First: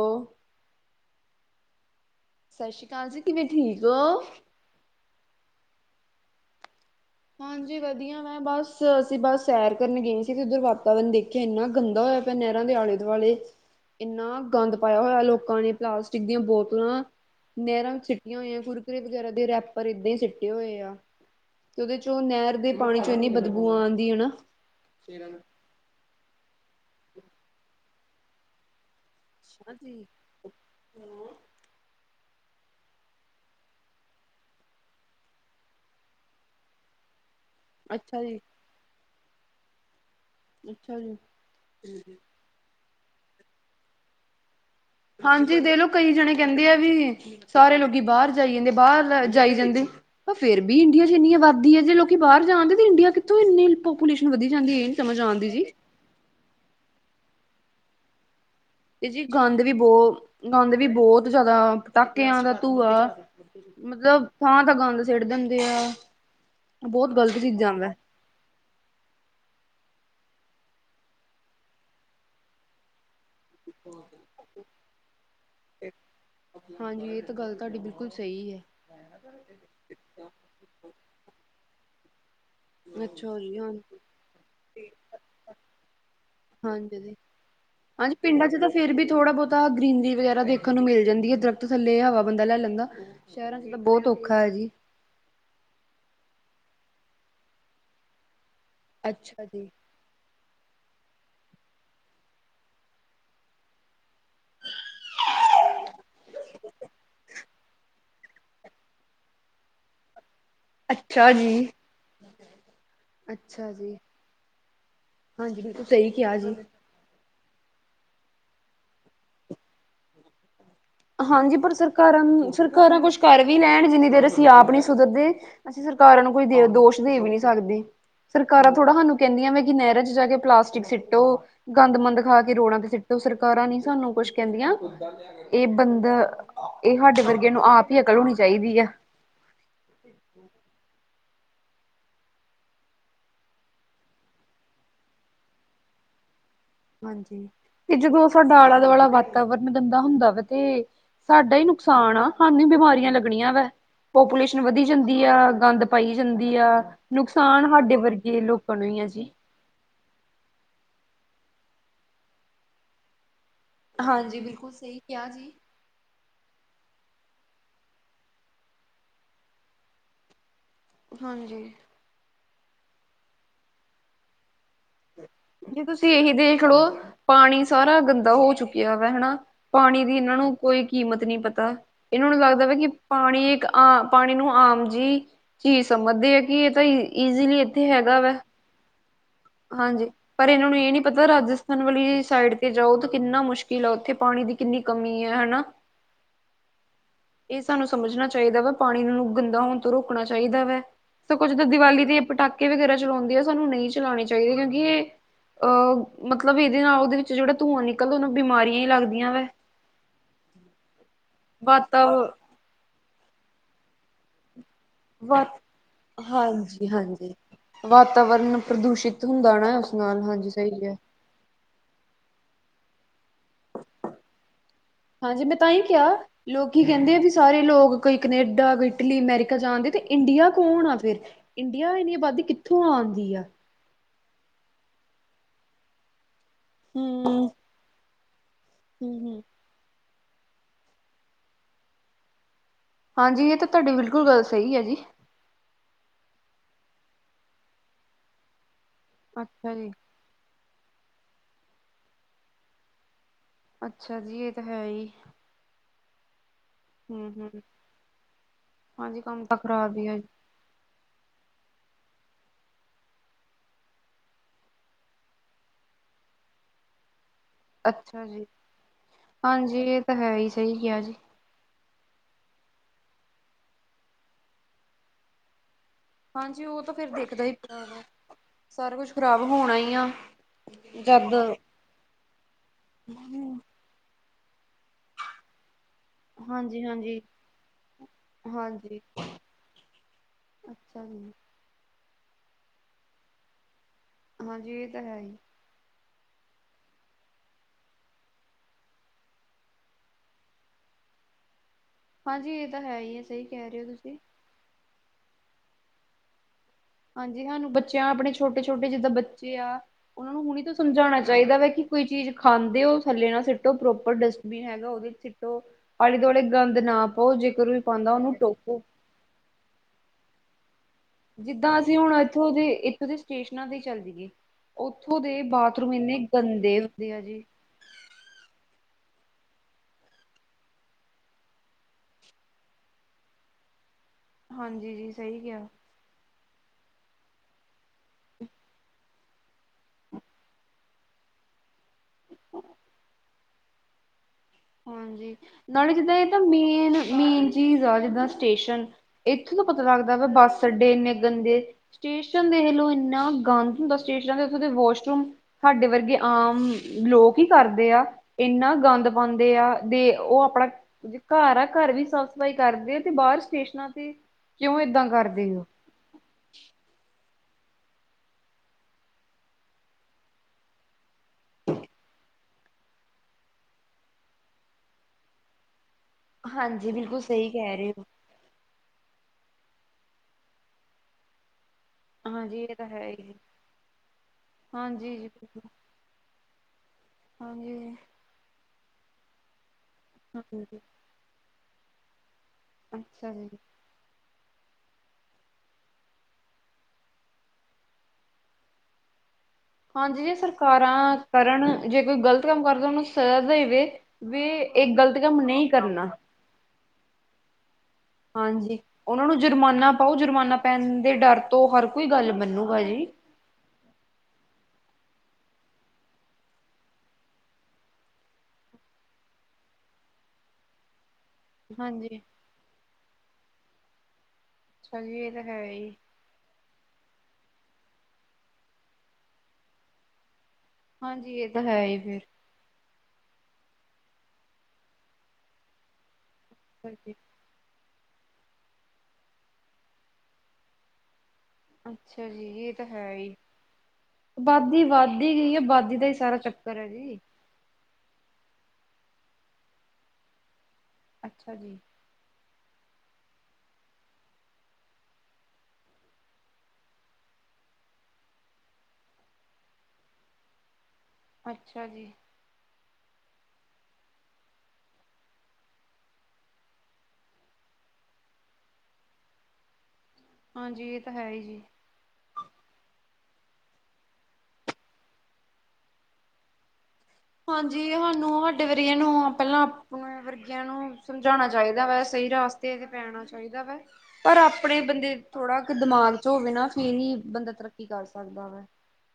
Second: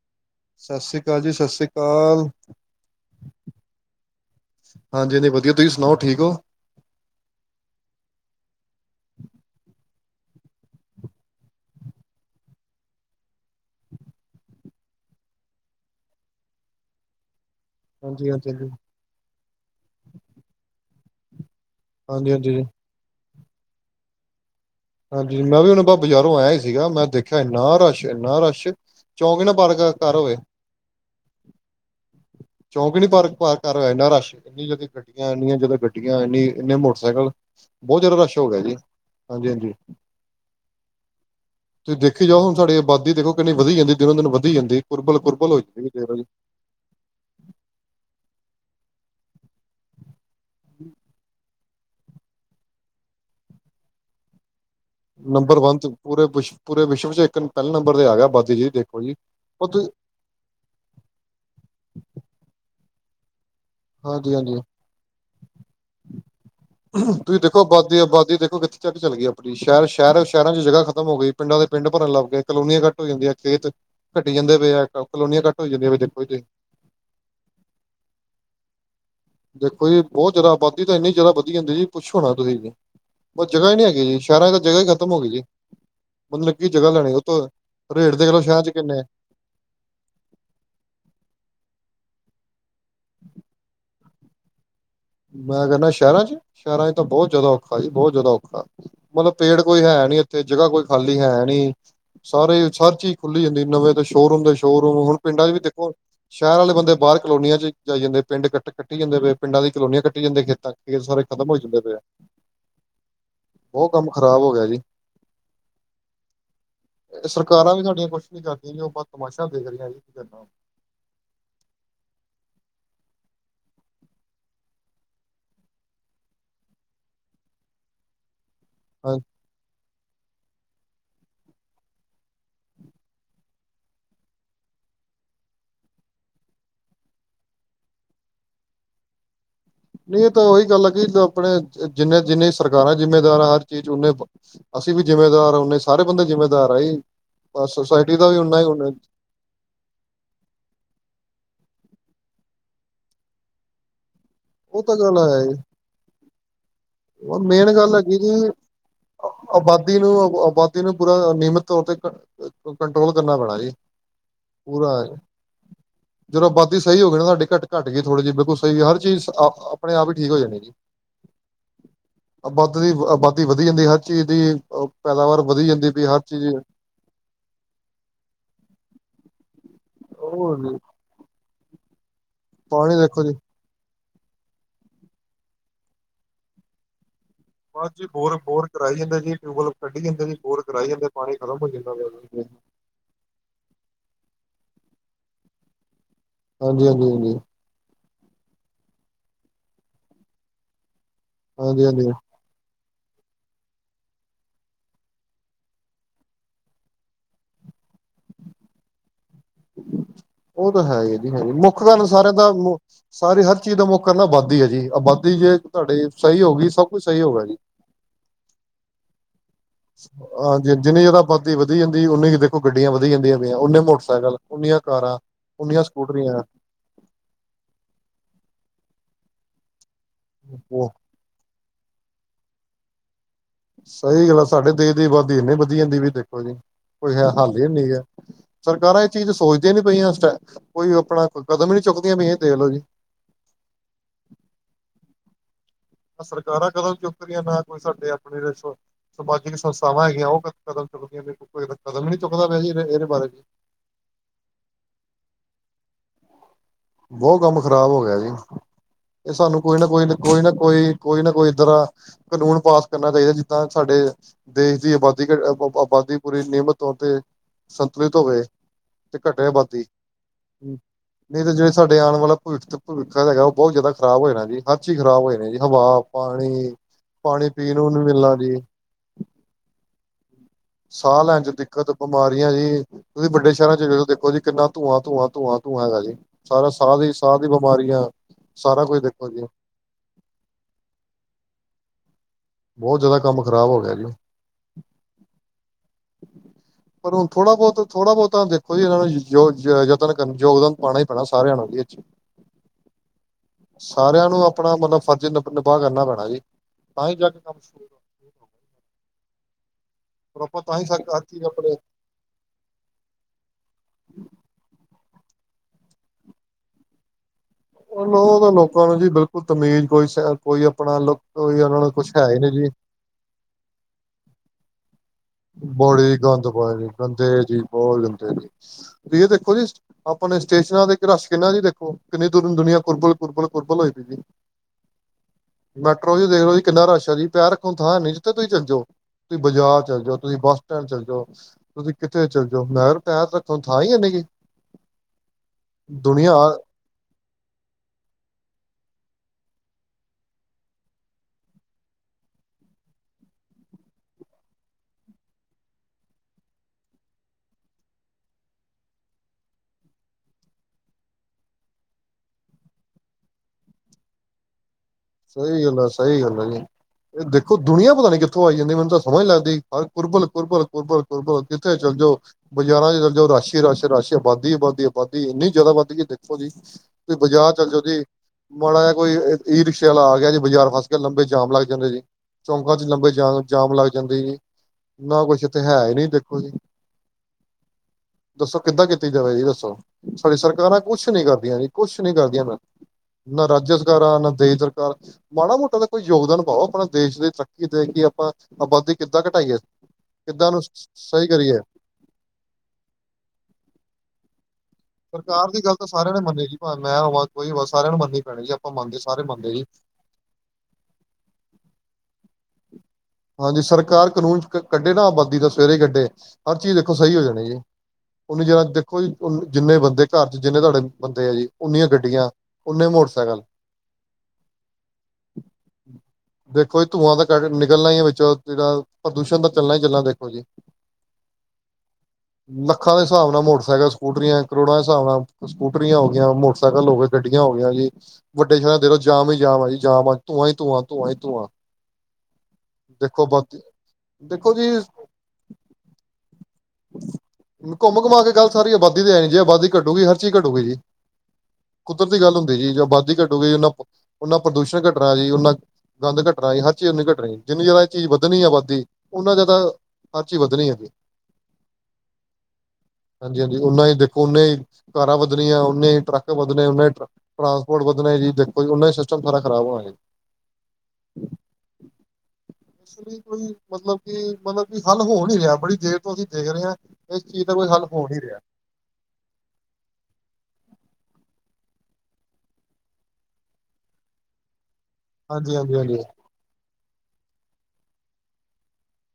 ਓ ਸਸ਼੍ਰੀ ਅਕਾਲ ਜੀ ਸਸ਼੍ਰੀ ਅਕਾਲ ਸਸ੍ਰੀ ਅਕਾਲ ਜੀ ਕਿਵੇਂ ਠੀਕ ਹੋ ਹਾਂਜੀ- ਹਾਂਜੀ ਵਧੀਆ ਤੁਸੀਂ ਸੁਣਾਓ ਠੀਕ ਓ ਹਾਂਜੀ ਵਧੀਆ ਮੈਂ ਬਸ ਅਸੀਂ ਬਸ ਸੈਰ ਕਰਨ ਗਏ ਸੀ, ਉੱਧਰ ਵਾਤਾਵਰਨ ਦੇਖਿਆ ਕਿ ਇੰਨਾ ਗੰਦਾ ਹੋਇਆ ਪਿਆ ਨਹਿਰਾਂ ਦੇ ਆਲੇ ਦੁਆਲੇ ਐਨਾ ਗੰਦ ਪਾਇਆ ਹੋਇਆ ਲੋਕਾਂ ਨੇ ਪਲਾਸਟਿਕ ਦੀਆਂ ਬੋਤਲਾਂ ਨਹਿਰਾਂ ਹਾਂਜੀ ਸਿੱਟੀਆਂ ਹਾਂਜੀ ਹੋਈਆਂ, ਹਾਂਜੀ ਕੁਰਕਰੇ ਵਗੈਰਾ ਦੇ ਰੈਪਰ ਐਦੀ ਹੀ ਸਿੱਟੇ ਹੋਏ ਆ ਤੇ ਉਹਦੇ 'ਚੋਂ ਹਾਂਜੀ ਹਾਂਜੀ ਨਹਿਰ ਜੀ, ਦੇ ਪਾਣੀ 'ਚ ਇੰਨੀ ਬਦਬੂ ਆਉਂਦੀ ਨਾ ਹਾਂਜੀ, ਮੈਂ ਵੀ ਹੁਣ ਬ ਬਾਜ਼ਾਰੋਂ ਆਇਆ ਹੀ ਸੀਗਾ, ਮੈਂ ਦੇਖਿਆ ਏਨਾ ਰਸ਼, ਏਨਾ ਰਸ਼। ਚੌਂਕ ਹੀ ਨਾ ਪਾਰ ਕ ਕਰ ਅੱਛਾ ਹੋਵੇ। ਚੌਂਕ ਨੀ ਪਾਰ -ਪਾਰ ਕਰ ਹੋਇਆ, ਏਨਾ ਰਸ਼, ਏਨੀਆਂ ਜਾਦਾ ਗੱਡੀਆਂ, ਇੰਨੀਆਂ ਜਿਆਦਾ ਗੱਡੀਆਂ, ਏਨੇ ਮੋਟਰਸਾਈਕਲ ਬਹੁਤ ਜਿਆਦਾ ਰਸ਼ ਹੋ ਗਿਆ ਜੀ, ਹਾਂਜੀ- ਹਾਂਜੀ। ਅੱਛਾ ਜੀ! ਤੁਸੀਂ ਦੇਖੀ ਜਾਓ ਹੁਣ ਸਾਡੀੇ ਆਬਾਦੀ 'ਦੇਖੋ ਕਿੰਨੀ ਵਧੀ ਜਾਂਦੀ, ਦਿਨੋ ਦਿਨ ਵਧੀ ਜਾਂਦੀ ਕੁਰਬਲ ਕੁਰਬਲ ਹਾਂਜੀ, ਹੋ ਦੇਖਲੋ ਜਾਂਦੀ ਕਈ ਦੇਖੋ ਜੀ ਜਾਣੇ ਕਹਿੰਦੇ ਆ ਵੀ ਸਾਰੇ ਲੋਕ ਬਾਹਰ ਜਾਈ ਜਾਂਦੇ, ਬਾਹਰ ਜਾਈ ਜਾਂਦੇ, ਪਰ ਫਿਰ ਵੀ ਇੰਡੀਆ ਚ ਏਨੀ ਅਬਾ ਦੀ ਏ, ਜੇ ਲੋਕੀ ਬਾਹਰ ਜਾਣਦੇ ਤਾਂ ਇੰਡੀਆ ਕਿੱਥੋਂ ਇੰਨੀ ਪਾਪੂਲੇਸ਼ਨ ਵਧੀ ਜਾਂਦੀ ਏ। ਨੰਬਰ ਵਨ ਪੂਰੇ ਵਿਸ਼ ਪੂਰੇ ਵਿਸ਼ਵ ਚ ਇੱਕ ਪਹਿਲੇ ਨੰਬਰ ਤੇ ਆ ਗਿਆ ਬਾਦੀ ਜੀ ਦੇਖ ਤੇ ਜੀ ਗੰਦ ਵੀ ਬਹੁ, ਗੰਦ ਵੀ ਬਹੁਤ ਜ਼ਿਆਦਾ ਪਟਾਕਿਆਂ ਦਾ ਧੂੰਆ। ਮਤਲਬ ਹਾਂਜੀ ਹਾਂਜੀ ਥਾਂ -ਥਾਂ ਤਾਂ ਗੰਦ ਸਿਟ ਦਿੰਦੇ ਆ। ਬਹੁਤ ਗ਼ਲਤ ਤੁਹੀ ਦੇਖੋ ਚੀਜ਼ਾਂ ਵਾ ਆਬਾਦੀ, ਆਬਾਦੀ ਦੇਖੋ ਕਿੱਥੇ ਤਕ ਚੱਲ ਗਈ ਆਪਣੀ, ਸ਼ਹਿਰ, ਸ਼ਹਿਰ, ਸ਼ਹਿਰਾਂ ਚ ਜਗ੍ਹਾ ਖਤਮ ਹੋ ਗਈ, ਪਿੰਡਾਂ ਦੇ ਪਿੰਡ ਭਰ ਲੱਗ ਗਏ, ਕਲੋਨੀਆਂ ਕੱਟ ਘੱਟ ਹੋ ਜਾਂਦੀ ਹੈ ਖੇਤ ਘੱਟੀ ਜਾਂਦੇ ਪਏ ਆ, ਕਲੋਨੀਆਂ ਕਟ ਹੋਈ ਜਾਂਦੀਆਂ ਪਈਆਂ ਓਹੀ ਤੇ। ਹਾਂਜੀ ਇਹ ਤਾਂ ਗੱਲ ਤੁਹਾਡੀ ਬਿਲਕੁਲ ਸਹੀ ਐ। ਦੇਖੋ ਜੀ ਬਹੁਤ ਜ਼ਿਆਦਾ ਆਬਾਦੀ ਤਾਂ ਇੰਨੀ ਜ਼ਿਆਦਾ ਵਧੀ ਜਾਂਦੀ ਜੀ ਪੁੱਛੋ ਨਾ ਤੁਸੀਂ ਵੀ ਅੱਛਾ ਬਤ ਜੀ ਜਗ੍ਹਾ ਹਾਂ ਹੀ ਨਹੀਂ ਹੈਗੀ ਜੀ, ਸ਼ਹਿਰਾਂ ਚ ਜਗਾ ਹੀ ਖਤਮ ਹੋ ਗਈ ਜੀ। ਮਤਲਬ ਕੀ ਜਗ੍ਹਾ ਹਾਂਜੀ ਲੈਣੀ ਜੀ। ਉਤੋਂ ਰੇਟ ਹਾਂਜੀ ਦੇਖ ਲੋ ਪਿੰਡਾਂ ਸ਼ਹਿਰ ਚ ਕਿੰਨੇ। ਤਾਂ ਗ੍ਰਰੀਨਰੀ ਵਗੈਰਾ ਦੇਖਣ ਨੂੰ ਮਿਲ ਜਾਂਦੀ ਏ, ਦਰਖ਼ਤ ਥੱਲੇ ਹਵਾ ਬੰਦਾ ਲੈ ਲੈਂਦਾ। ਸ਼ਹਿਰਾਂ ਚ ਤਾਂ ਬਹੁਤ ਔਖਾ ਹੈ ਜੀ। ਮੈਂ ਕਹਿੰਨਾ ਸ਼ਹਿਰਾਂ 'ਚ ਸ਼ਹਿਰਾਂ ਚ ਤਾਂ ਬਹੁਤ ਜ਼ਿਆਦਾ ਔਖਾ ਜੀ, ਬਹੁਤ ਜ਼ਿਆਦਾ ਔਖਾ। ਮਤਲਬ ਅੱਛਾ ਪੇੜ ਜੀ ਕੋਈ ਹੈ ਨੀ ਇੱਥੇ, ਜਗ੍ਹਾ ਕੋਈ ਖਾਲੀ ਹੈ ਨੀ। ਸਾਰੇ ਹਰ ਚੀਜ਼ ਖੁੱਲੀ ਜਾਂਦੀ ਨਵੇਂ ਤੇ ਸ਼ੋਅਰੂਮ ਦੇ ਸ਼ੋਰੂਮ, ਹੁਣ ਪਿੰਡਾਂ ਚ ਵੀ ਦੇਖੋ ਸ਼ਹਿਰ ਵਾਲੇ ਬੰਦੇ ਬਾਹਰ ਕਲੋਨੀਆਂ ਚ ਜਾਈ ਜਾਂਦੇ, ਪਿੰਡ ਕੱ ਕੱਟੀ ਜਾਂਦੇ ਪਿੰਡਾਂ ਦੀ ਕਲੋਨੀਆਂ ਕੱਟੀ ਜਾਂਦੇ ਖੇਤਾਂ ਚ। ਖੇਤ ਸਾਰੇ ਅੱਛਾ ਖਤਮ ਹੋ ਜੀ ਜਾਂਦੇ ਪਏ ਆ। ਅੱਛਾ ਜੀ! ਬਹੁਤ ਕੰਮ ਖ਼ਰਾਬ ਹੋ ਗਿਆ ਜੀ ਹਾਂਜੀ, ਬਿਲਕੁ ਸਹੀ ਕਿਹਾ ਜੀ। ਸਰਕਾਰਾਂ ਵੀ ਸਾਡੀਆਂ ਕੁਛ ਨੀ ਕਰਦੀਆਂ ਜੀ, ਓ ਬਸ ਤਮਾਸ਼ਾ ਦੇਖ ਰਹੀਆਂ ਕਰਨਾ। ਹਾਂਜੀ, ਪਰ ਸਰਕਾਰਾਂ ਨੂੰ ਸਰਕਾਰਾਂ ਕੁਛ ਘਰ ਵੀ ਲੈਣ ਜਿੰਨੀ ਦੇਰ ਅਸੀਂ ਆਪ ਨੀ ਸੁਧਰਦੇ ਅਸੀਂ ਸਰਕਾਰਾਂ ਨੂੰ ਕੋਈ ਦੇ ਦੋਸ਼ ਦੇ ਵੀ ਨੀ ਸਕਦੇ, ਸਰਕਾਰਾਂ ਥੋੜਾ ਸਾਨੂੰ ਹਾਂ ਕਹਿੰਦੀਆਂ ਵੀ ਕਿ ਨਹਿਰਾਂ ਚ ਜਾ ਕੇ ਪਲਾਸਟਿਕ ਸਿੱਟੋ। ਗੰਦ -ਮੰੰਦ ਖਾ ਕੇ ਰੋੜਾਂ ਤੇ ਸਿੱਟੋ, ਸਰਕਾਰਾਂ ਨੀ ਸਾਨੂੰ ਕੁਛ ਕਹਿੰਦੀਆਂ ਇਹ ਬੰਦਾ ਇਹ ਹਾਡੇ ਵਰਗੇ ਨੂੰ ਆਪ ਹੀ ਅਕਲ ਹੋਣੀ ਚਾਹੀਦੀ ਐ। ਨਹੀਂ ਇਹ ਤਾਂ ਉਹੀ ਗੱਲ ਆ ਜੀ ਕਿ ਆਪਣੇ ਜਿੰਨੇ- ਜਿੰਨੇ ਸਰਕਾਰਾਂ ਜਿੰਮੇਦਾਰਾਂ ਹਰ ਚੀਜ਼ ਚ ਉਨੇ- ਅਸੀਂ ਵੀ ਜਿਮੇਦਾਰ ਓਨੇ ਸਾਰੇ ਬੰਦੇ ਜਿਮੇ ਹਾਂਜੀ, ਤੇ ਜਦੋਂ ਸਾਡਾ ਹੀ ਆਲਾ ਹੋਣਾ ਦੁਆਲਾ ਵਾਤਾਵਰਨ ਗੰਦਾ ਹੁੰਦਾ ਵਾ ਤੇ ਸਾਡਾ ਹੀ ਨੁਕਸਾਨ ਆ, ਹਾਨੂੰ ਹੀ ਬਿਮਾਰੀਆਂ ਲੱਗਣੀਆਂ ਵੈ। ਪਪੂਲੇਸ਼ਨ ਉਹ ਵਧੀ ਤਾਂ ਗੱਲ ਜਾਂਦੀ ਹੈ ਆ, ਗੰਦ ਪਾਈ ਜਾਂਦੀ ਆ, ਜੀ। ਨੁਕਸਾਨ ਮੇਨ ਗੱਲ ਹਾਡੇ ਹੈਗੀ ਜੀ ਵਰਗੇ ਲੋਕਾਂ ਨੂੰ ਹੀ ਆ ਜੀ। ਆਬਾਦੀ ਨੂੰ, ਆਬਾਦੀ ਨੂੰ ਪੂਰਾ ਨਿਯਮਤ ਤੌਰ ਤੇ ਕੰਟਰੋਲ ਕਰਨਾ ਪੈਣਾ ਜੀ। ਹਾਂਜੀ, ਬਿਲਕੁਲ ਪੂਰਾ ਸਹੀ ਕਿਹਾ ਜੀ। ਜਦੋਂ ਆਬਾਦੀ ਸਹੀ ਹੋ ਗਈ ਨਾ ਸਾਡੀੇ, ਘੱ ਘਟ ਗਈ ਥੋੜ੍ਹੀ ਜਿਹੀ, ਬਿਲਕੁਲ ਸਹੀ ਹ ਆਪਣੇ ਆਪ ਹੀ ਠੀਕ ਹੋ ਜਾਣੀ ਜੀ। ਹਾਂਜੀ। ਆਬਾਦ ਦੀ ਆਬਾਦੀ ਵਧੀ ਜਾਂਦੀ, ਹਰ ਚੀਜ਼ ਦੀ ਪੈਦਾਵਾਰ ਵਧੀ ਜੀ ਜਾਂਦੀ ਵੀ ਤੁਸੀਂ ਹਰ ਇਹੀ ਚੀਜ਼ ਦੇਖ ਲੌ ਪਾਣੀ ਸਾਰਾ ਗੰਦਾ ਹੋ ਚੁੱਕਿਆ ਵਾ ਹਨਾ, ਪਾਣੀ ਦੀ ਇਹਨਾਂ ਨੂੰ ਉਹ ਕੋਈ ਕੀਮਤ ਨੀ ਪਤਾ, ਏਨਾਂ ਨੂੰ ਲੱਗਦਾ ਵਾ ਕਿ ਦੇਖੋ ਜੀ ਪਾਣੀ ਇੱਕ ਆ ਪਾਣੀ ਨੂੰ ਆਮ ਜੀ ਚੀਜ਼ ਸਮਝਦੇ ਆ, ਕਿ ਏਤਾਂ ਇਜ਼ੀਲੀ ਬਸ ਜੀ ਬੋਰ-ਬੋਰ ਕਰਵਾਈ ਜਾਂਦੇ ਜੀ, ਟਿਊਵੈਲ ਕੱਡੀ ਹਾਂਜੀ ਜਾਂਦੇ ਜੀ। ਪਰ ਬੋਰ ਏਨਾਂ ਨੂੰ ਕਰਾਈ ਏ ਨੀ ਜਾਂਦੇ ਪਤਾ ਪਾਣੀ ਖਤਮ ਹੋ ਰਾਜਸਥਾਨ ਜਾਂਦਾ ਵਾਲੀ ਸਾਈਡ ਹਾਂਜੀ ਤੇ ਜਾਓ ਕਿੰਨਾ ਮੁਸ਼ਕਿਲ ਐ ਉੱਥੇ, ਪਾਣੀ ਦੀ ਕਿੰਨੀ ਕਮੀ ਐ ਹਨਾ। ਹਾਂਜੀ, ਹਾਂਜੀ, ਹਾਂਜੀ। ਏਸਾਨੂੰ ਸਮਝਣਾ ਚਾਹੀਦਾ ਵਾ, ਪਾਣੀ ਨੂੰ ਗੰਦਾ ਹੋਣ ਤੋਂ ਰੋਕਣਾ ਚਾਹੀਦਾ ਵੈ। ਤੇ ਕੁਝ ਤੇ ਹਾਂਜੀ ਹਾਂਜੀ ਦੀਵਾਲੀ ਤੇ ਪਟਾਕੇ ਵਗੈਰਾ ਚਲਾਉਂਦੇ ਆ, ਓ ਸਾਨੂੰ ਨਈ ਚਲਾਣੇ ਚਾਈਦੇ ਕਿਓਕੇ ਏ 'ਅਹ ਮਤਲਬ ਏਦੇ ਨਾਲ ਓਹਦੇ ਵਿੱਚ ਜੇੜਾ ਧੂੰਆਂ ਨਿਕਲਦਾ ਓਹਨੂੰ ਬਿਮਾਰੀਆਂ ਇ ਲੱਗਦੀਆਂ ਵੈ। ਓ ਤਾਂ ਐ ਜੀ ਹੈ, ਜੀ ਮੁੱਖ ਤਾਨੂੰ ਵਾਤਾਵਰਨ ਸਾਰਿਆਂ ਦਾ ਸਾਰੀ ਹਰ ਚੀਜ਼ ਦਾ ਮੁੱਖ ਕਾਰਨ ਆਬਾਦੀ ਐ ਜੀ। ਆਬਾਦੀ ਵਾ ਜੇ ਤੁਹਾਡੇ ਸਈ ਹੋਗੀ ਹਾਂਜੀ ਸਬ ਕੁਝ ਸਈ ਹਾਂਜੀ ਹੋਊਗਾ ਜੀ। ਵਾਤਾਵਰਨ ਪ੍ਰਦੂਸ਼ਿਤ ਹੁੰਦਾ ਨਾ ਓ ਹਾਂਜੀ-ਹਾਂਜੀ ਜਿੰਨੀ ਜਿਆਦਾ ਅਬਾਦੀ ਵਧੀ ਜਾਂਦੀ, ਓਨੀ ਦੇਖੋ ਗੱਡੀਆਂ ਵਧੀ ਜਾਂਦੀਆਂ। ਉਨੇ ਮੋਟਰਸਾਈਕਲ, ਉਨੀਆਂ ਕਾਰਾਂ, ਉਨੀਆਂ ਕਾਰਾ, ਸਕੂਟਰੀਆਂ। ਕੀ ਕੈਦੇ ਆ ਵੀ ਸਾਰੇ ਲੋਕ ਕੋਈ ਕਨੇਡਾ, ਕੋਈ ਇਟਲੀ, ਅਮੈਰੀਕਾ ਜਾਣ ਦਏ ਤੇ ਇੰਡੀਆ ਕੌਣ ਉਹ ਆ ਫੇਰ? ਇੰਡੀਆ ਚ ਇੰਨੀ ਆਬਾਦੀ ਕਿੱਥੋਂ ਆਦੀਂ ਆਂ? ਸਹੀ ਗੱਲ ਆ ਸਾਡੇ ਦੇਸ਼ ਦੀ ਆਬਾਦੀ ਏਨੀ ਵਧੀ ਜਾਂਦੀ ਵੀ, ਦੇਖੋ ਜੀ, ਕੋਈ ਹਮ ਹੱਲ ਈ ਹਮ ਹੈਨੀ ਗਾ। ਸਰਕਾਰਾਂ ਏ ਚੀਜ਼ ਹਮ ਸੋਚਦੀਆਂ ਨੀ ਪਈਆਂ, ਕੋਈ ਆਪਣਾ ਕਦਮ ਈ ਨੀ ਚੁੱਕਦੀਆਂ ਪਈਆਂ ਦੇਖ ਲੋਜੀ। ਹਾਂਜੀ ਏ ਤਾਂ ਤੁਆਡੀ ਬਿਲਕੁਲ ਗੱਲ ਸਹੀ ਐ ਜੀ। ਸਰਕਾਰਾਂ ਕਦਮ ਚੁੱਕ ਰਹੀਆਂ, ਨਾ ਕੋਈ ਸਾਡੇ ਆਪਣੇ ਜਿਹ ਸਮਾਜਿਕ ਅੱਛਾ ਜੀ ਸੰਸਥਾਵਾਂ ਹੈਗੀਆਂ ਓ ਕ ਕਦਮ ਚੁੱਕਦੀਆਂ, ਕਦਮ ਨੀ ਚੁੱਕਦਾ ਪਿਆ ਜੀ ਏਹਦੇ ਬਾਰੇ। ਅੱਛਾ ਜੀ, ਏ ਤਾ ਹੈ ਈ। ਬੋਤ ਹਮ ਕੰਮ ਖ਼ਰਾਬ ਹੋ ਗਿਆ ਜੀ, ਹਾਂਜੀ ਏ ਕੰਮ ਤਾਂ ਸਾਨੂੰ ਕੋਈ ਨਾ ਖ਼ਰਾਬ ਕੋਈ, ਹੀ ਹੈ ਕੋਈ ਨਾ ਕੋਈ ਕੋਈ ਨਾ ਕੋਈ ਏਧਰ ਕਾਨੂੰਨ ਪਾਸ ਕਰਨਾ ਚਾਹੀਦਾ, ਜਿੱਦਾਂ ਸਾਡੇ ਦੇਸ਼ ਦੀ ਆਬਾਦੀ, ਆਬਾਦੀ ਪੂਰੀ ਨਿਯਮਤ ਤੌਰ ਤੇ ਸੰਤੁਲਿਤ ਅੱਛਾ ਹੋਵੇ ਜੀ ਤੇ ਘਟੇ ਹਾਂਜੀ ਆਬਾਦੀ, ਇਹ ਤਾਂ ਹੈ ਹੀ ਸਹੀ ਹੂੰ ਕਿਹਾ ਜੀ ਨਈ ਤਾਂ ਜੇੜੇ ਸਾਡੇ ਆਣ ਵਾਲਾ ਭਵਿੱਖਤ ਭਵਿੱਖ ਹੈਗਾ ਓ ਬੋਤ ਜ਼ਿਆਦਾ ਖਰਾਬ ਹੋ ਜਾਣਾ ਜੀ, ਹਰ ਚੀਜ਼ ਖਰਾਬ ਹੋ ਜਾਣੀ ਜੀ ਹਵਾ ਹਾਂਜੀ ਉਹ ਤਾਂ ਫਿਰ ਦੇਖਦਾ ਪਾਣੀ-ਪਾਣੀ ਹੀ ਪੀਣ ਪਿਆ ਨੂੰ ਵਾ ਨੀ ਮਿਲਣਾ ਜੀ। ਸਾਰਾ ਕੁਛ ਖ਼ਰਾਬ ਹੋਣਾ ਈ ਆ। ਸਾਹ ਜਦ ਲੈਣ ਚ ਦਿੱਕਤ, ਬਿਮਾਰੀਆਂ ਜੀ, ਤੁਸੀਂ ਵੱਡੇ ਸੈ਼ਰਾਂ ਚ ਦੇਖੋ ਜੀ ਕਿੰਨਾ ਧੂੰਆਂ, ਧੂੰਆਂ, ਧੂੰਆਂ, ਧੂੰਆਂ ਹੈਗਾ ਜੀ, ਸਾਰਾ ਹਾਂਜੀ ਸਾਹ ਦੀ, ਹਾਂਜੀ ਸਾਹ ਦੀ ਬਿਮਾਰੀਆਂ, ਸਾਰਾ ਹਾਂਜੀ ਕੁਝ ਦੇਖੋ ਜੀ। ਅੱਛਾ ਜੀ। ਬੋਤ ਜਿਆਦਾ ਕੰਮ ਖ਼ਰਾਬ ਹੋ ਗਿਆ ਜੀ। ਹਾਂਜੀ ਏ ਤਾਂ ਹੈ ਈ। [unintelligible] ਪਰ ਹੁਣ ਥੋੜਾ ਬੋਤ, ਥੋੜਾ ਬੋਤ ਤਾਂ ਦੇਖੋ ਜੀ, ਏਨਾਂ ਨੂੰ ਜੋ ਯਤਨ ਕਰਨ ਯੋਗਦਾਨ ਪਾਣਾ ਈ ਪੈਣਾ ਸਾਰੇਆਂ ਨੂੰ ਵੀ ਏ ਚ। ਹਾਂਜੀ, ਏ ਤਾਂ ਹੈ ਈ ਐ, ਸਹੀ ਕੈ ਰਹੇ ਓ ਤੁਸੀਂ। ਨੂੰ ਆਪਣਾ ਮਤਲਬ ਫਰਜ਼ ਨਿਬ ਨਿਭਾ ਕਰਨਾ ਪੈਣਾ ਜੀ। ਤਾਂ ਹੀ ਜਾ ਕੇ ਹਾਂਜੀ ਕੰਮ ਸਾਨੂੰ ਬੱਚਿਆਂ ਆਪਣੇ ਛੋਟੇ-ਛੋਟੇ ਜਿੱਦਾਂ ਬੱਚੇ ਆ, ਉਨ੍ਹਾ ਪਰ ਨੂੰ ਆਪਾਂ ਹੁਣੇ ਤਾਂ ਹੀ ਹਰ ਸਮਝਾਂਣਾ ਚੀਜ਼ ਚਾਈਦਾ ਵਾ ਆਪਣੇ ਕਿ ਕੋਈ ਚੀਜ਼ ਖਾਂਦੇ ਓ, ਥੱਲੇ ਨਾ ਸਿੱਟੋ, ਪ੍ਰੋਪਰ ਡਸਟ ਬੀਨ ਹੈਗਾ ਓਦੇ ਚ ਸਿੱਟੋ, ਆਲੇ-ਦੁਆਲੇ ਗੰਦ ਨਾ ਪਾਓ ਜੇ ਓ ਤਾਂ ਲੋਕਾਂ ਨੂੰ ਜੀ ਬਿਲਕੁਲ ਤਮੀਜ਼ ਕੋਈ-ਕੋਈ ਆਪਣਾ ਕੋਈ ਜਿੱਦਾਂ ਉਹਨਾਂ ਨੂੰ ਅਸੀਂ ਕੁਛ ਹੁਣ ਹੈ ਹੀ ਇੱਥੋਂ ਨਹੀਂ ਦੇ ਜੀ ਇੱਥੋਂ ਦੇ ਇੱਕ ਤੇ ਸਟੇਸ਼ਨਾਂ ਤੇ ਚੱਲ ਜੀਏ। ਉੱਥੋਂ ਦੇ ਬਾਥਰੂਮ ਏਨੇ ਗੰਦੇ ਹੁੰਦੇ ਆ ਜੀ। ਬੋਤ ਗੰਦੇ ਹੁੰਦੇ, ਬੀ ਏਦੇਖੋ ਜੀ। ਆਪਣੇ ਸਟੇਸ਼ਨਾਂ ਦੇ ਇਕ ਰਸ਼ ਕਿੰਨਾ ਜੀ ਦੇਖੋ, ਕਿੰਨੀ ਦੂਰੋਂ ਦੀ ਦੁਨੀਆਂ ਕੁਰਬਲ, ਕੁਰਬਲ, ਕੁਰਬਲ ਹੋਈ ਪਈ ਦੀ। ਹਾਂਜੀ ਜੀ, ਸਹੀ ਕਿਹਾ। ਮੈਟਰੋ ਚ ਦੇਖ ਲੋ ਜੀ ਕਿੰਨਾ ਰਸ਼ ਆ ਜੀ, ਪੈਰ ਰੱਖਨ ਨੂੰ ਥਾਂ ਹੈਨੀ, ਜਿੱਥੇ ਤੁਸੀ ਚਲੇ ਜਾਓ, ਤੁਸੀਂ ਬਾਜ਼ਾਰ ਚੱਲ ਜ਼ੋ। ਤੁਸੀਂ ਬੱਸ ਸਟੈਂਡ ਚੱਲ ਜੋ, ਤੁਸੀਂ ਕਿੱਥੇ ਚੱਲ ਜੋ, ਮੈਂ ਪੈਰ ਰੱਖਣ ਨੂੰ ਥਾਂ ਹੈਨੀਗੀ। ਹਾਂਜੀ, ਨਾਲੇ ਜਿੱਦਾਂ ਇਹ ਤਾਂ ਮੇਨ-ਮੇਨ ਚੀਜ਼ ਆ ਜਿੱਦਾਂ ਸਟੇਸ਼ਨ, ਇੱਥੋਂ ਤੋਂ ਪਤਾ ਲੱਗਦਾ ਵਾ ਬੱਸ ਅੱਡੇ ਇੰਨੇ ਗੰਦੇ। ਸਟੇਸ਼ਨ ਦੇਖਲੋ ਇੰਨਾ ਗੰਦ ਹੁੰਦਾ ਸਟੇਸ਼ਨਾਂ ਦੇ ਉੱਥੋਂ ਦੇ ਵਾਸ਼ਰੂਮ ਸਾਡੇ ਵਰਗੇ ਆਮ ਲੋਕ ਈ ਕਰਦੇ ਆ, ਇੰਨਾ ਗੰਦ ਬਦੇ ਆ ਦੇ ਉਹ ਆਪਣਾ ਜੇ ਘਰ ਆ, ਘਰ ਵੀ ਸਾਫ਼- ਸਫ਼ਾਈ ਕਰਦੇ ਆ ਤੇ ਬਾਹਰ ਸਟੇਸ਼ਨਾਂ ਤੇ ਕਿਉਂ ਏਦਾਂ ਕਰਦੇ ਸਹੀ ਹੋ ਗੱਲ ਸਹੀ ਗੱਲ ਐ ਜੀ, ਇਹ ਦੇਖੋ ਦੁਨੀਆਂ ਪਤਾ ਨੀ ਕਿੱਥੋਂ ਆਈ ਜਾਂਦੀ ਮੈਨੂੰ ਤਾਂ ਸਮਝ ਲਗਦੀ ਹਰ ਕੁਰਬਲ, ਕੁਰਬਲ ਕੁਰਬਲ- ਕੁਰਰਬਲ ਕਿਥੇ ਚਲ ਜੋ ਬਾਜ਼ਾਰਾਂ ਚੱਲ ਜੋ, ਰਸ਼- ਰਸ਼- ਰਸ਼, ਆਬਦੀ -ਆਬਾਦੀ, ਆਬਦੀ ਇੰਨੀ ਜ਼ਿਆਦਾ ਆਬਾਦੀ ਦੇਖ ਹਾਂਜੀ ਜ ਬਿਲਕੁਲ ਸਹੀ ਬਾਜ਼ਾਰ ਚੱਲ ਕਹਿ ਜੋ ਰਹੇ ਜੀ ਹੋ ਮਾੜਾ ਜ ਕੋਈ ਈ ਰਿਕਸ਼ੇ ਵਾਲਾ ਆ ਗਿਆ ਜੀ ਬਾਜ਼ਾਰ ਫਸ ਗਿਆ, ਲੰਬੇ ਜਾਮ ਲੱਗ ਜਾਂਦੇ ਜੀ। ਹਾਂਜੀ ਇਹ ਚੌਂਕਾਂ ਚ ਤਾਂ ਹੈ ਲੰਬੇ ਹੀ ਜਾਮ, ਜਾਮ ਲੱਗ ਜਾਂਦੇ ਜੀ, ਹਾਂਜੀ ਨਾ ਜੀ ਕੁਛ ਇੱਥੇ ਹੈ ਨੀ ਦੇਖੋ ਜੀ। ਹਾਂਜੀ ਦੱਸੋ ਕਿੱਦਾਂ ਕੀਤੀ ਜਾਵੇ ਜੀ ਦੱਸੋ, ਸਾਡੀ ਸਰਕਾਰਾਂ ਹਾਂਜੀ ਕੁਛ ਨੀ ਕਰਦੀਆਂ ਜੀ, ਕੁਛ ਨੀ ਕਰਦੀਆਂ ਮ ਅੱਛਾ ਨਾ ਜੀ ਰਾਜ ਸਰਕਾਰ ਆ, ਨਾ ਦ ਸਰ ਮਾੜਾ- ਮੋਟਾ ਤਾਂ ਕੋਈ ਯੋਗਦਾਨ ਪਾਓ, ਆਪਣਾ ਦੇਸ਼ ਦੀ ਤਰੱਕੀ ਦੇ ਕਿ ਆਪਾਂ ਆਬਾਦੀ ਕਿੱਦਾਂ ਘਟਾਈਏ ਹਾਂਜੀ ਜੇ ਕਿੱਦਾਂ ਨੂੰ ਸਰਕਾਰਾਂ ਸਹੀ ਕਰੀਏ ਕਰਨ, ਜੇ ਕੋਈ ਗ਼ਲਤ ਕੰਮ ਕਰਦਾ ਉਹਨੂੰ ਸਜਾ ਦੇਵੇ। ਵੀ ਇਹ ਗ਼ਲਤ ਕੰਮ ਨਹੀਂ ਕਰਨਾ। ਮੈ ਹੋਵਾ, ਕੋਈ ਹੋਵਾ ਸਾਰਿਆਂ ਨੂੰ ਮੰਨੀ ਹਾਂਜੀ, ਉਹਨਾਂ ਨੂੰ ਜੁਰਮਾਨਾ ਪਾਓ, ਜੁਰਮਾਨਾ ਪੈਣ ਦੇ ਡਰ ਤੋਂ ਹਰ ਕੋਈ ਗੱਲ ਮੰਨੂਗਾ ਜੀ। ਹਾਂਜੀ, ਸਰਕਾਰ ਕਾਨੂੰਨ ਚ ਕੱਢੇ ਨਾ ਆਬਾਦੀ ਦਾ, ਸਵੇਰੇ ਈ ਕੱਢੇ ਹਰ ਚੀਜ਼ ਦੇਖੋ ਸਹੀ ਹੋ ਜਾਣੀ ਜੀ। ਉਹਨੀੇ ਜ ਦੇਖੋ ਜੀ ਜਿੰਨੇ ਬੰਦੇ ਘਰ ਚ, ਜਿੰਨੇ ਤੁਹਾਡੇ ਬੰਦੇ ਆ ਜੀ ਉਨੀਆਂ ਹਾਂਜੀ ਗੱਡੀਆਂ ਓਨੇ ਮੋਟਰਸਾਈਕਲ ਸਈ ਇਹ ਤਾਂ ਹੈ ਈ ਦੇਖੋ ਜੀ ਧੂੰਆਂ ਤਾਂ ਕੱ ਨਿਕਲਣਾ ਈ ਐ ਵਿਚੋ ਜਿਹੜਾ ਪ੍ਰਦੂਸ਼ਣ ਤਾਂ ਚੱਲਣਾ ਈ ਚੱਲਣਾ ਦੇਖੋ ਜੀ। ਹਾਂਜੀ ਇਹ ਤਾਂ ਹੈ ਹੀ ਫੇਰ ਲੱਖਾਂ ਦੇ ਹਿਸਾਬ ਨਾਲ ਮੋਟਰਸਾਈਕਲ, ਸਕੂਟਰੀਆਂ ਕਰੋੜਾਂ ਦੇ ਹਿਸਾਬ ਨਾਲ ਸਕੂਟਰੀਆਂ ਹੋ ਗਈ ਮੋਟਰਸਾਈਕਲ ਹੋ ਗਏ ਹਾਂਜੀ ਗੱਡੀ ਹੋ ਗਿਆ ਜੀ, ਵੱਡੇ ਸ਼ਹਿਰਾਂ ਦੇੋ ਜਾਮ ਹੀਈ ਜਾਮ ਆ ਜੀ ਜਾਮ ਆ ਧੂੰ ਹੀ ਧੂੰਆਂ, ਧੂੰਆਆਂਈ ਧੂੰਆਂ ਅੱਛਾ ਜੀ ਇਹ ਤਾਂ ਹੈ ਦੇਖੋ ਹੀ ਆਬਾਦੀ ਦੇਖੋ ਜੀ ਆਬਾਦੀ ਵਾਧਦੀ ਗਈ ਏ ਆਬਾਦੀ ਦਾ ਹੀ ਸਾਰਾ ਚੱ ਕਰ ਏ ਜੀ। ਘੁੰਮ- ਘੁਮਾ ਕੇ ਗੱਲ ਸਾਰੀ ਆਬਾਦੀ ਤੇ ਹੈ ਨ ਜੇ ਆਬਦੀ ਘਟੂਗੀ ਹਰ ਚੀਜ਼ ਘੱਟੂਗੀ ਜੀ। ਅੱਛਾ ਜੀ। ਕਦਰਤੀ ਦੀ ਗੱਲ ਹੁੰਦੀ ਜੀ ਜਾਂ ਆਬਾਦੀ ਘਟੂਗੀ ਉਹਨਾ, ਉਹਨਾ ਪ੍ਰਦੂਸ਼ਣ ਘਟਣਾ ਜੀ ਉਹਨਾ ਗੰਦ ਘਟਣਾ, ਹਰ ਚੀਜ਼ ਘਟਣੀ, ਜਿੰਨੀ ਜ਼ਿਆਦਾ ਇਹ ਚੀਜ਼ ਵਧਣੀ ਆ ਅਵੱਦੀ ਉਓਨਾ ਜ਼ਿਆਦਾ ਸਚੀ ਵਧਣੀ ਐ ਫਿਰ ਅੱਛਾ ਜੀ ਹਾਂਜੀ ਹਾਂਜੀ ਉਹਨਾ ਹੀ ਦੇਖੋ ਉਨੇ ਈ ਕਾਰਾਂ ਵੱਧਣੀਆਂ ਉਨੇ ਈ ਟਰੱਕ ਵਧਣੇ ਉਨਾ ਈ ਟਰਾਂਸਪੋਰਟ ਵਧਣਾ ਜੀ, ਦੇਖੋ ਜੀ ਉਹਨਾਂ ਹੀ ਸਿਸਟਮ ਸਾਰਾ ਖਰਾਬ ਹੋਣਾ ਜੇ। ਹਾਂਜੀ ਇਹ ਤਾਂ ਹੈ ਹੀ ਜੀ। ਇਸ ਲਈ ਕੋਈ ਮਤਲਬ ਕੇ ਮਤਲਬ ਕੇ ਹੱਲ ਹੋ ਨੀ ਰਿਹਾ, ਬੜੀ ਦੇਰ ਤੋਂ ਅਸੀਂ ਦੇਖ ਰਹੇ ਆ। ਇਸ ਚੀਜ਼ ਦਾ ਕੋਈ ਹੱਲ ਹੋ ਨੀ ਰਿਆ। ਈ ਵਾਰੀ ਏਨੂੰ ਪੈਲਾਂ ਆਪਣੇ ਵਰਗੀਆਂ ਨੂੰ ਸਮਝਾਣਾ ਚਾਈਦਾ ਵਾ, ਸਹੀ ਰਸਤੇ ਤੇ ਪੈਣਾ ਚਾਈਦਾ ਵਾ, ਪਰ ਆਪਣੇ ਬੰਦੇ ਹਾਂਜੀ ਥੋੜਾ ਕੁ ਹਾਂਜੀ ਹਾਂਜੀ ਦਿਮਾਗ ਚ ਹੋਵੇ ਨਾ ਫੇਰ ਈ, ਬੰਦਾ ਤਰੱਕੀ ਕਰ ਸਕਦਾ ਵਾ।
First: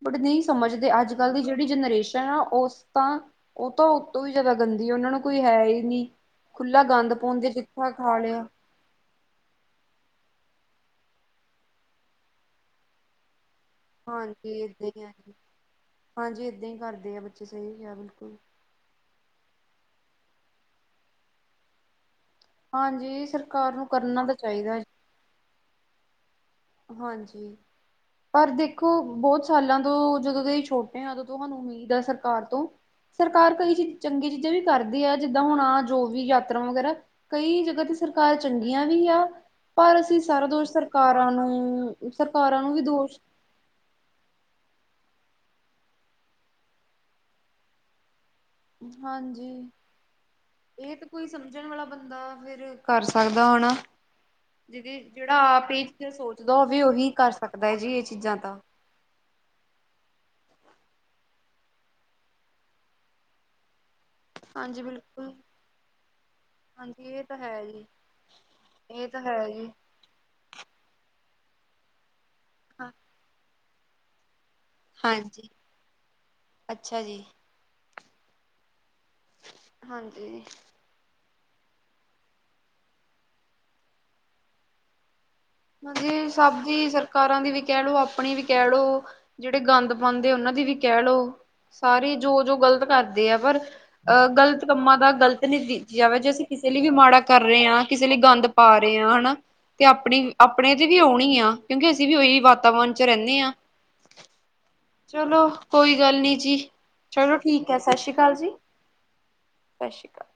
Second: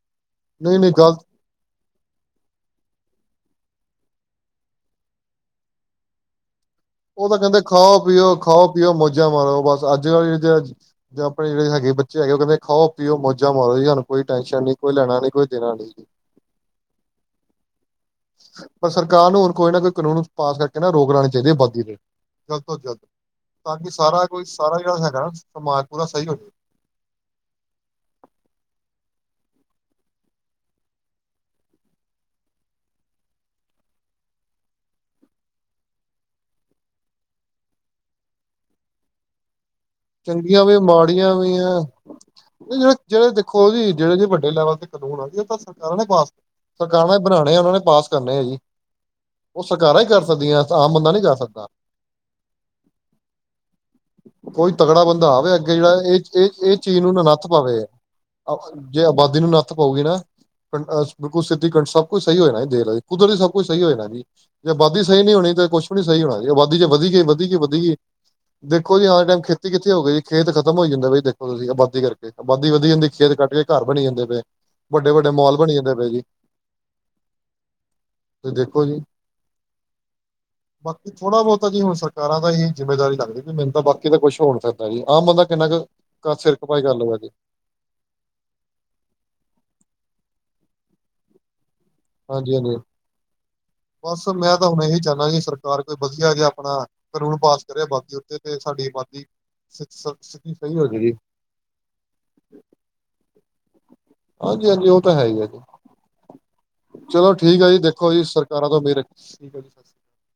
ਬਟ ਨਈ ਨਹੀਂ ਸਮਝਦੇ ਨਹੀਂ ਗਲਤ ਅੱਜ-ਕੱਲ੍ਹ ਦੀ ਜੇੜੀ ਜਨਰੇਸ਼ਨ ਆ ਓ। ਤਾਂ ਓ ਤਾਂ ਓਤੋਂ ਵੀ ਜ਼ਿਆਦਾ ਗੰਦੀ ਐ, ਓਨਾਂ ਨੂੰ ਕੋਈ ਹੈ ਈ ਨੀ। ਖੁੱਲਾ ਗੰਦ ਪਾਓਦੇ ਜਿੱਥਾ ਖਾ ਲਿਆ। ਓ ਮੋਜਾਂ ਮਾਰੋ ਬਸ, ਅੱਜ-ਕੱਲ ਜਾਂ ਆਪਣੇ ਜੇੜੇ ਹੈਗੇ ਬੱਚੇ ਹੈਗੇ, ਓ ਕੈਂਦੇ ਖਾਓ-ਪੀਓ ਮੌੋਜਾ ਮਾਰੋ ਕੋਈ ਹਾਂਜੀ ਟੈਨਸ਼ਨ ਨੀ ਏਦਾਂ ਕੋਈ ਈ ਐ ਲੈਣਾ ਨੀ ਜੀ, ਕੋਈ ਦੇਣਾ ਨੀ। ਹਾਂਜੀ ਏਦਾਂ ਈ ਕਰਦੇ ਆ ਬੱਚੇ ਸਈ ਆ ਬਿਲਕੁਲ। ਪਰ ਸਰਕਾਰ ਨੂੰ ਹੁਣ ਕੋਈ ਨਾ ਕੋਈ ਕਾਨੂੰਨ ਪਾਸ ਕਰਕੇ ਨਾ, ਰੋਕ ਲੈਣੇ ਚਾਈਦੀ ਐ ਬਾਦੀ ਦੇ। ਜਲਦ ਤੋਂ ਜਲਦ ਹਾਂਜੀ ਸਰਕਾਰ ਤਾਂ ਨੂੰ ਕਿ ਕਰਨਾ ਸਾਰਾ ਤਾਂ ਕੋਈ ਸਾਰਾ ਚਾਹੀਦਾ ਜੇੜਾ ਹੈਗਾ, ਸਮਾਜ ਪੂਰਾ ਸਈ ਹੋਵੇ। ਹਾਂਜੀ। [unintelligible] ਪਰ ਦੇਖੋ ਬੋਤ ਸਾਲਾਂ ਤੋਂ ਜਦੋਂ ਦੇ ਅਸੀ ਛੋਟੇ ਆ, ਉਦੋਂ ਤੋਂ ਹਾਨੂੰ ਉਮੀਦ ਆ ਸਰਕਾਰ ਤੋਂ ਸਰਕਾਰ ਕਈ ਚੀਜ਼ ਚੰਗੀ ਚੀਜ਼ਾਂ ਵੀ ਕਰਦੀ ਐ, ਜਿੱਦਾਂ ਹੁਣ ਆ ਜੋ ਵੀ ਯਾਤਰਾ ਵਗੈਰਾ ਕਈ ਜਗ੍ਹਾ ਤੇ ਸਰਕਾਰਾਂ ਚੰਗੀਆਂ ਵੀ ਆ, ਪਰ ਅਸੀਂ ਸਾਰਾ ਚੰਗੀਆਂ ਦੋਸ਼ ਵੀ ਸਰਕਾਰ ਮਾੜੀਆਂ ਵੀ ਆ ਨੂੰ ਸਰਕਾਰਾਂ ਨੂੰ ਵੀ ਜਿਹੜੇ ਦੋਸ਼ ਜਿਹੜੇ ਦੇਖੋ ਜੀ ਜੇੜੇ ਜੀਵੱਡੇ ਲੈਵਲ ਤੇ ਕਾਨੂੰਨ ਆ ਜੀ, ਏ ਤਾਂ ਸਰਕਾਰਾਂ ਨੇ ਪਾਸ ਸਰਕਾਰਾਂ ਬਣਾਣੇ ਆ, ਓਨਾਂ ਨੇ ਪਾਸ ਕਰਨੇ ਆ ਜੀ। ਹਾਂਜੀ, ਉਹ ਸਰਕਾਰਾਂ ਹੀ ਕਰ ਸਕਦੀਆਂ ਆਮ ਏ ਤਾਂ ਬੰਦਾ ਨਹੀਂ ਕੋਈ ਕਰ ਸਮਝਣ ਸਕਦਾ। ਵਾਲਾ ਬੰਦਾ ਐ। ਫੇਰ ਕਰ ਸਕਦਾ ਹਨਾ। ਕੋਈ ਜੀਦੀ ਤਗੜਾ ਬੰਦਾ ਜੇੜਾ ਆਵੇ ਆਪ ਅੱਗੇ ਏ ਜਿਹੜਾ ਚੀਜ਼ਾਂ ਇਹ ਇਹ ਸੋਚਦਾ ਇਹ ਹੋਵੇ, ਚੀਜ਼ ਓਹੀ ਨੂੰ ਨਾ ਕਰ ਨੱਥ ਸਕਦਾ ਐ ਪਾਵੇ। ਜੀ ਏ ਚੀਜ਼ਾਂ ਤਾਂ ਜੇ ਆਬਾਦੀ ਨੂੰ ਨੱਥ ਪਉਗੀ ਨਾ। ਬਿਲਕੁਲ ਸਿੱਧੀ ਸਭ ਕੁਛ ਸਈ ਹੋ ਜਾਣਾ ਜੀ, ਦੇਖਲੋ ਜੀ ਕੁਦਰਤ ਸਭ ਕੁਛ ਸਈ ਹੋ ਜਾਣਾ ਜੀ। ਜੇ ਹਾਂਜੀ ਆਬਾਦੀ ਸਈ ਬਿਲਕੁਲ ਨੀ ਹੋਣੀ ਤਾਂ ਕੁਛ ਵੀ ਨੀ ਸਈ ਹੋਣਾ, ਜੇ ਆਬਾਦੀ ਜੇ ਵਧੀ ਹਾਂਜੀ ਗਈ, ਇਹ ਤਾਂ ਵਧੀ ਗਈ, ਹੈ ਵਧੀ ਜੀ ਗਈ। ਦੇਖੋ ਜੀ, ਇਹ ਤਾਂ ਹਰ ਟੈਮ ਹੈ ਜੀ ਖੇਤੀ ਇੱਥੇ ਹੋਏ ਜੀ ਖੇਤ ਖਤਮ ਹੋਈ ਜਾਂਦੇ ਬਈ ਦੇਖੋ, ਤੁਸੀਂ ਆਬਾਦੀ ਕਰਕੇ, ਆਬਾਦੀ ਵਧੀ ਹਾਂ ਜਾਂਦੀ ਖੇਤ ਕੱਟ ਕੇ ਘਰ ਬਣੀ ਜਾਂਦੇ ਪਏ। ਵੱਡੇ-ਵੱਡੇ ਹਾਂਜੀ ਮਾਲ ਬਣੀ ਜਾਂਦੇ ਪਏ ਜੀ, ਅੱਛਾ ਜੀ ਤੇ ਦੇਖੋ ਜੀ। ਹਾਂਜੀ। ਬਾਕੀ ਥੋੜਾ ਬੋਤਾ ਜੀ ਹੁਣ ਸਰਕਾਰਾਂ ਦਾ ਏਹੀ ਜਿੰਮੇਦਾਰੀ ਲੱਗਦੀ, ਵੀ ਮੈਨੂੰ ਤਾਂ ਬਾਕੀ ਤਾਂ ਕੁਛ ਹੋ ਨੀ ਸਕਕਦਾ ਜੀ, ਆਮ ਬੰਦਾ ਕਿੰਨਾ ਕੁ ਹਾਂਜੀ, ਕ ਸਿਰ ਸਭ ਖਪਾਈ ਦੀ ਕਰ ਲਊਗਾ ਜੀ ਸਰਕਾਰਾਂ ਦੀ ਵੀ ਕੈ ਲੋ ਆਪਣੀ ਕੈ ਲੋ, ਜੇੜੇ ਗੰਦ ਪਾਉਂਦੇ ਓਨਾਂ ਦੀ ਵੀ ਕੈ ਲੋ ਸਾਰੀ ਹਾਂਜੀ ਜੋ-ਜੋ ਹਾਂਜੀ ਗ਼ਲਤ ਕਰਦੇ ਆ, ਪਰ ਬਸ ਮੈਂ ਗ਼ਲਤ ਤਾਂ ਹੁਣ ਕੰਮਾਂ ਇਹੀ ਦਾ ਚਾਹੁੰਦਾ ਜੀ ਗ਼ਲਤ ਨੀ ਵੇ ਸਰਕਾਰ ਕੋਈ ਜੇ ਵਧੀਆ ਅਸੀਂ ਜਿਹਾ ਕਿਸੇ ਆਪਣਾ ਲਈ ਵੀ ਮਾੜਾ ਕਾਨੂੰਨ ਕਰ ਪਾਸ ਰਹੇ ਆ, ਕਰੇ ਕਿਸੇ ਆਬਾਦੀ ਲਈ ਉੱਤੇ ਗੰਦ ਤੇ ਪਾ ਸਾਡੀ ਰਹੇ ਆ, ਆਬਾਦੀ ਹਨਾ ਤੇ ਸ- ਸ- ਆਪਣੀ ਸਥਿਤੀ ਆਪਣੇ ਸਹੀ ਤੇ ਹੋ ਵੀ ਜਾਏਗੀ ਆਉਣੀ ਆ, ਕਿਉਂਕਿ ਅਸੀਂ ਵੀ ਓਹ ਵਾਤਾਵਰਨ ਚ ਰੈਣੇ ਆ। ਹਾਂਜੀ-ਹਾਂਜੀ ਓ ਤਾਂ ਹੈ ਈ ਐ ਜੀ। ਕੋਈ ਗੱਲ ਨੀ ਜੀ। ਚਲੋ ਠੀਕ ਆ ਹੈ ਜੀ, ਸਤਿ ਦੇਖੋ ਸ਼੍ਰੀ ਜੀ ਅਕਾਲ ਸਰਕਾਰਾਂ ਤੋਂ ਅਮੀਰ ਐ ਠੀਕ ਜੀ। ਸਤਿ ਸ਼੍ਰੀ ਅਕਾਲ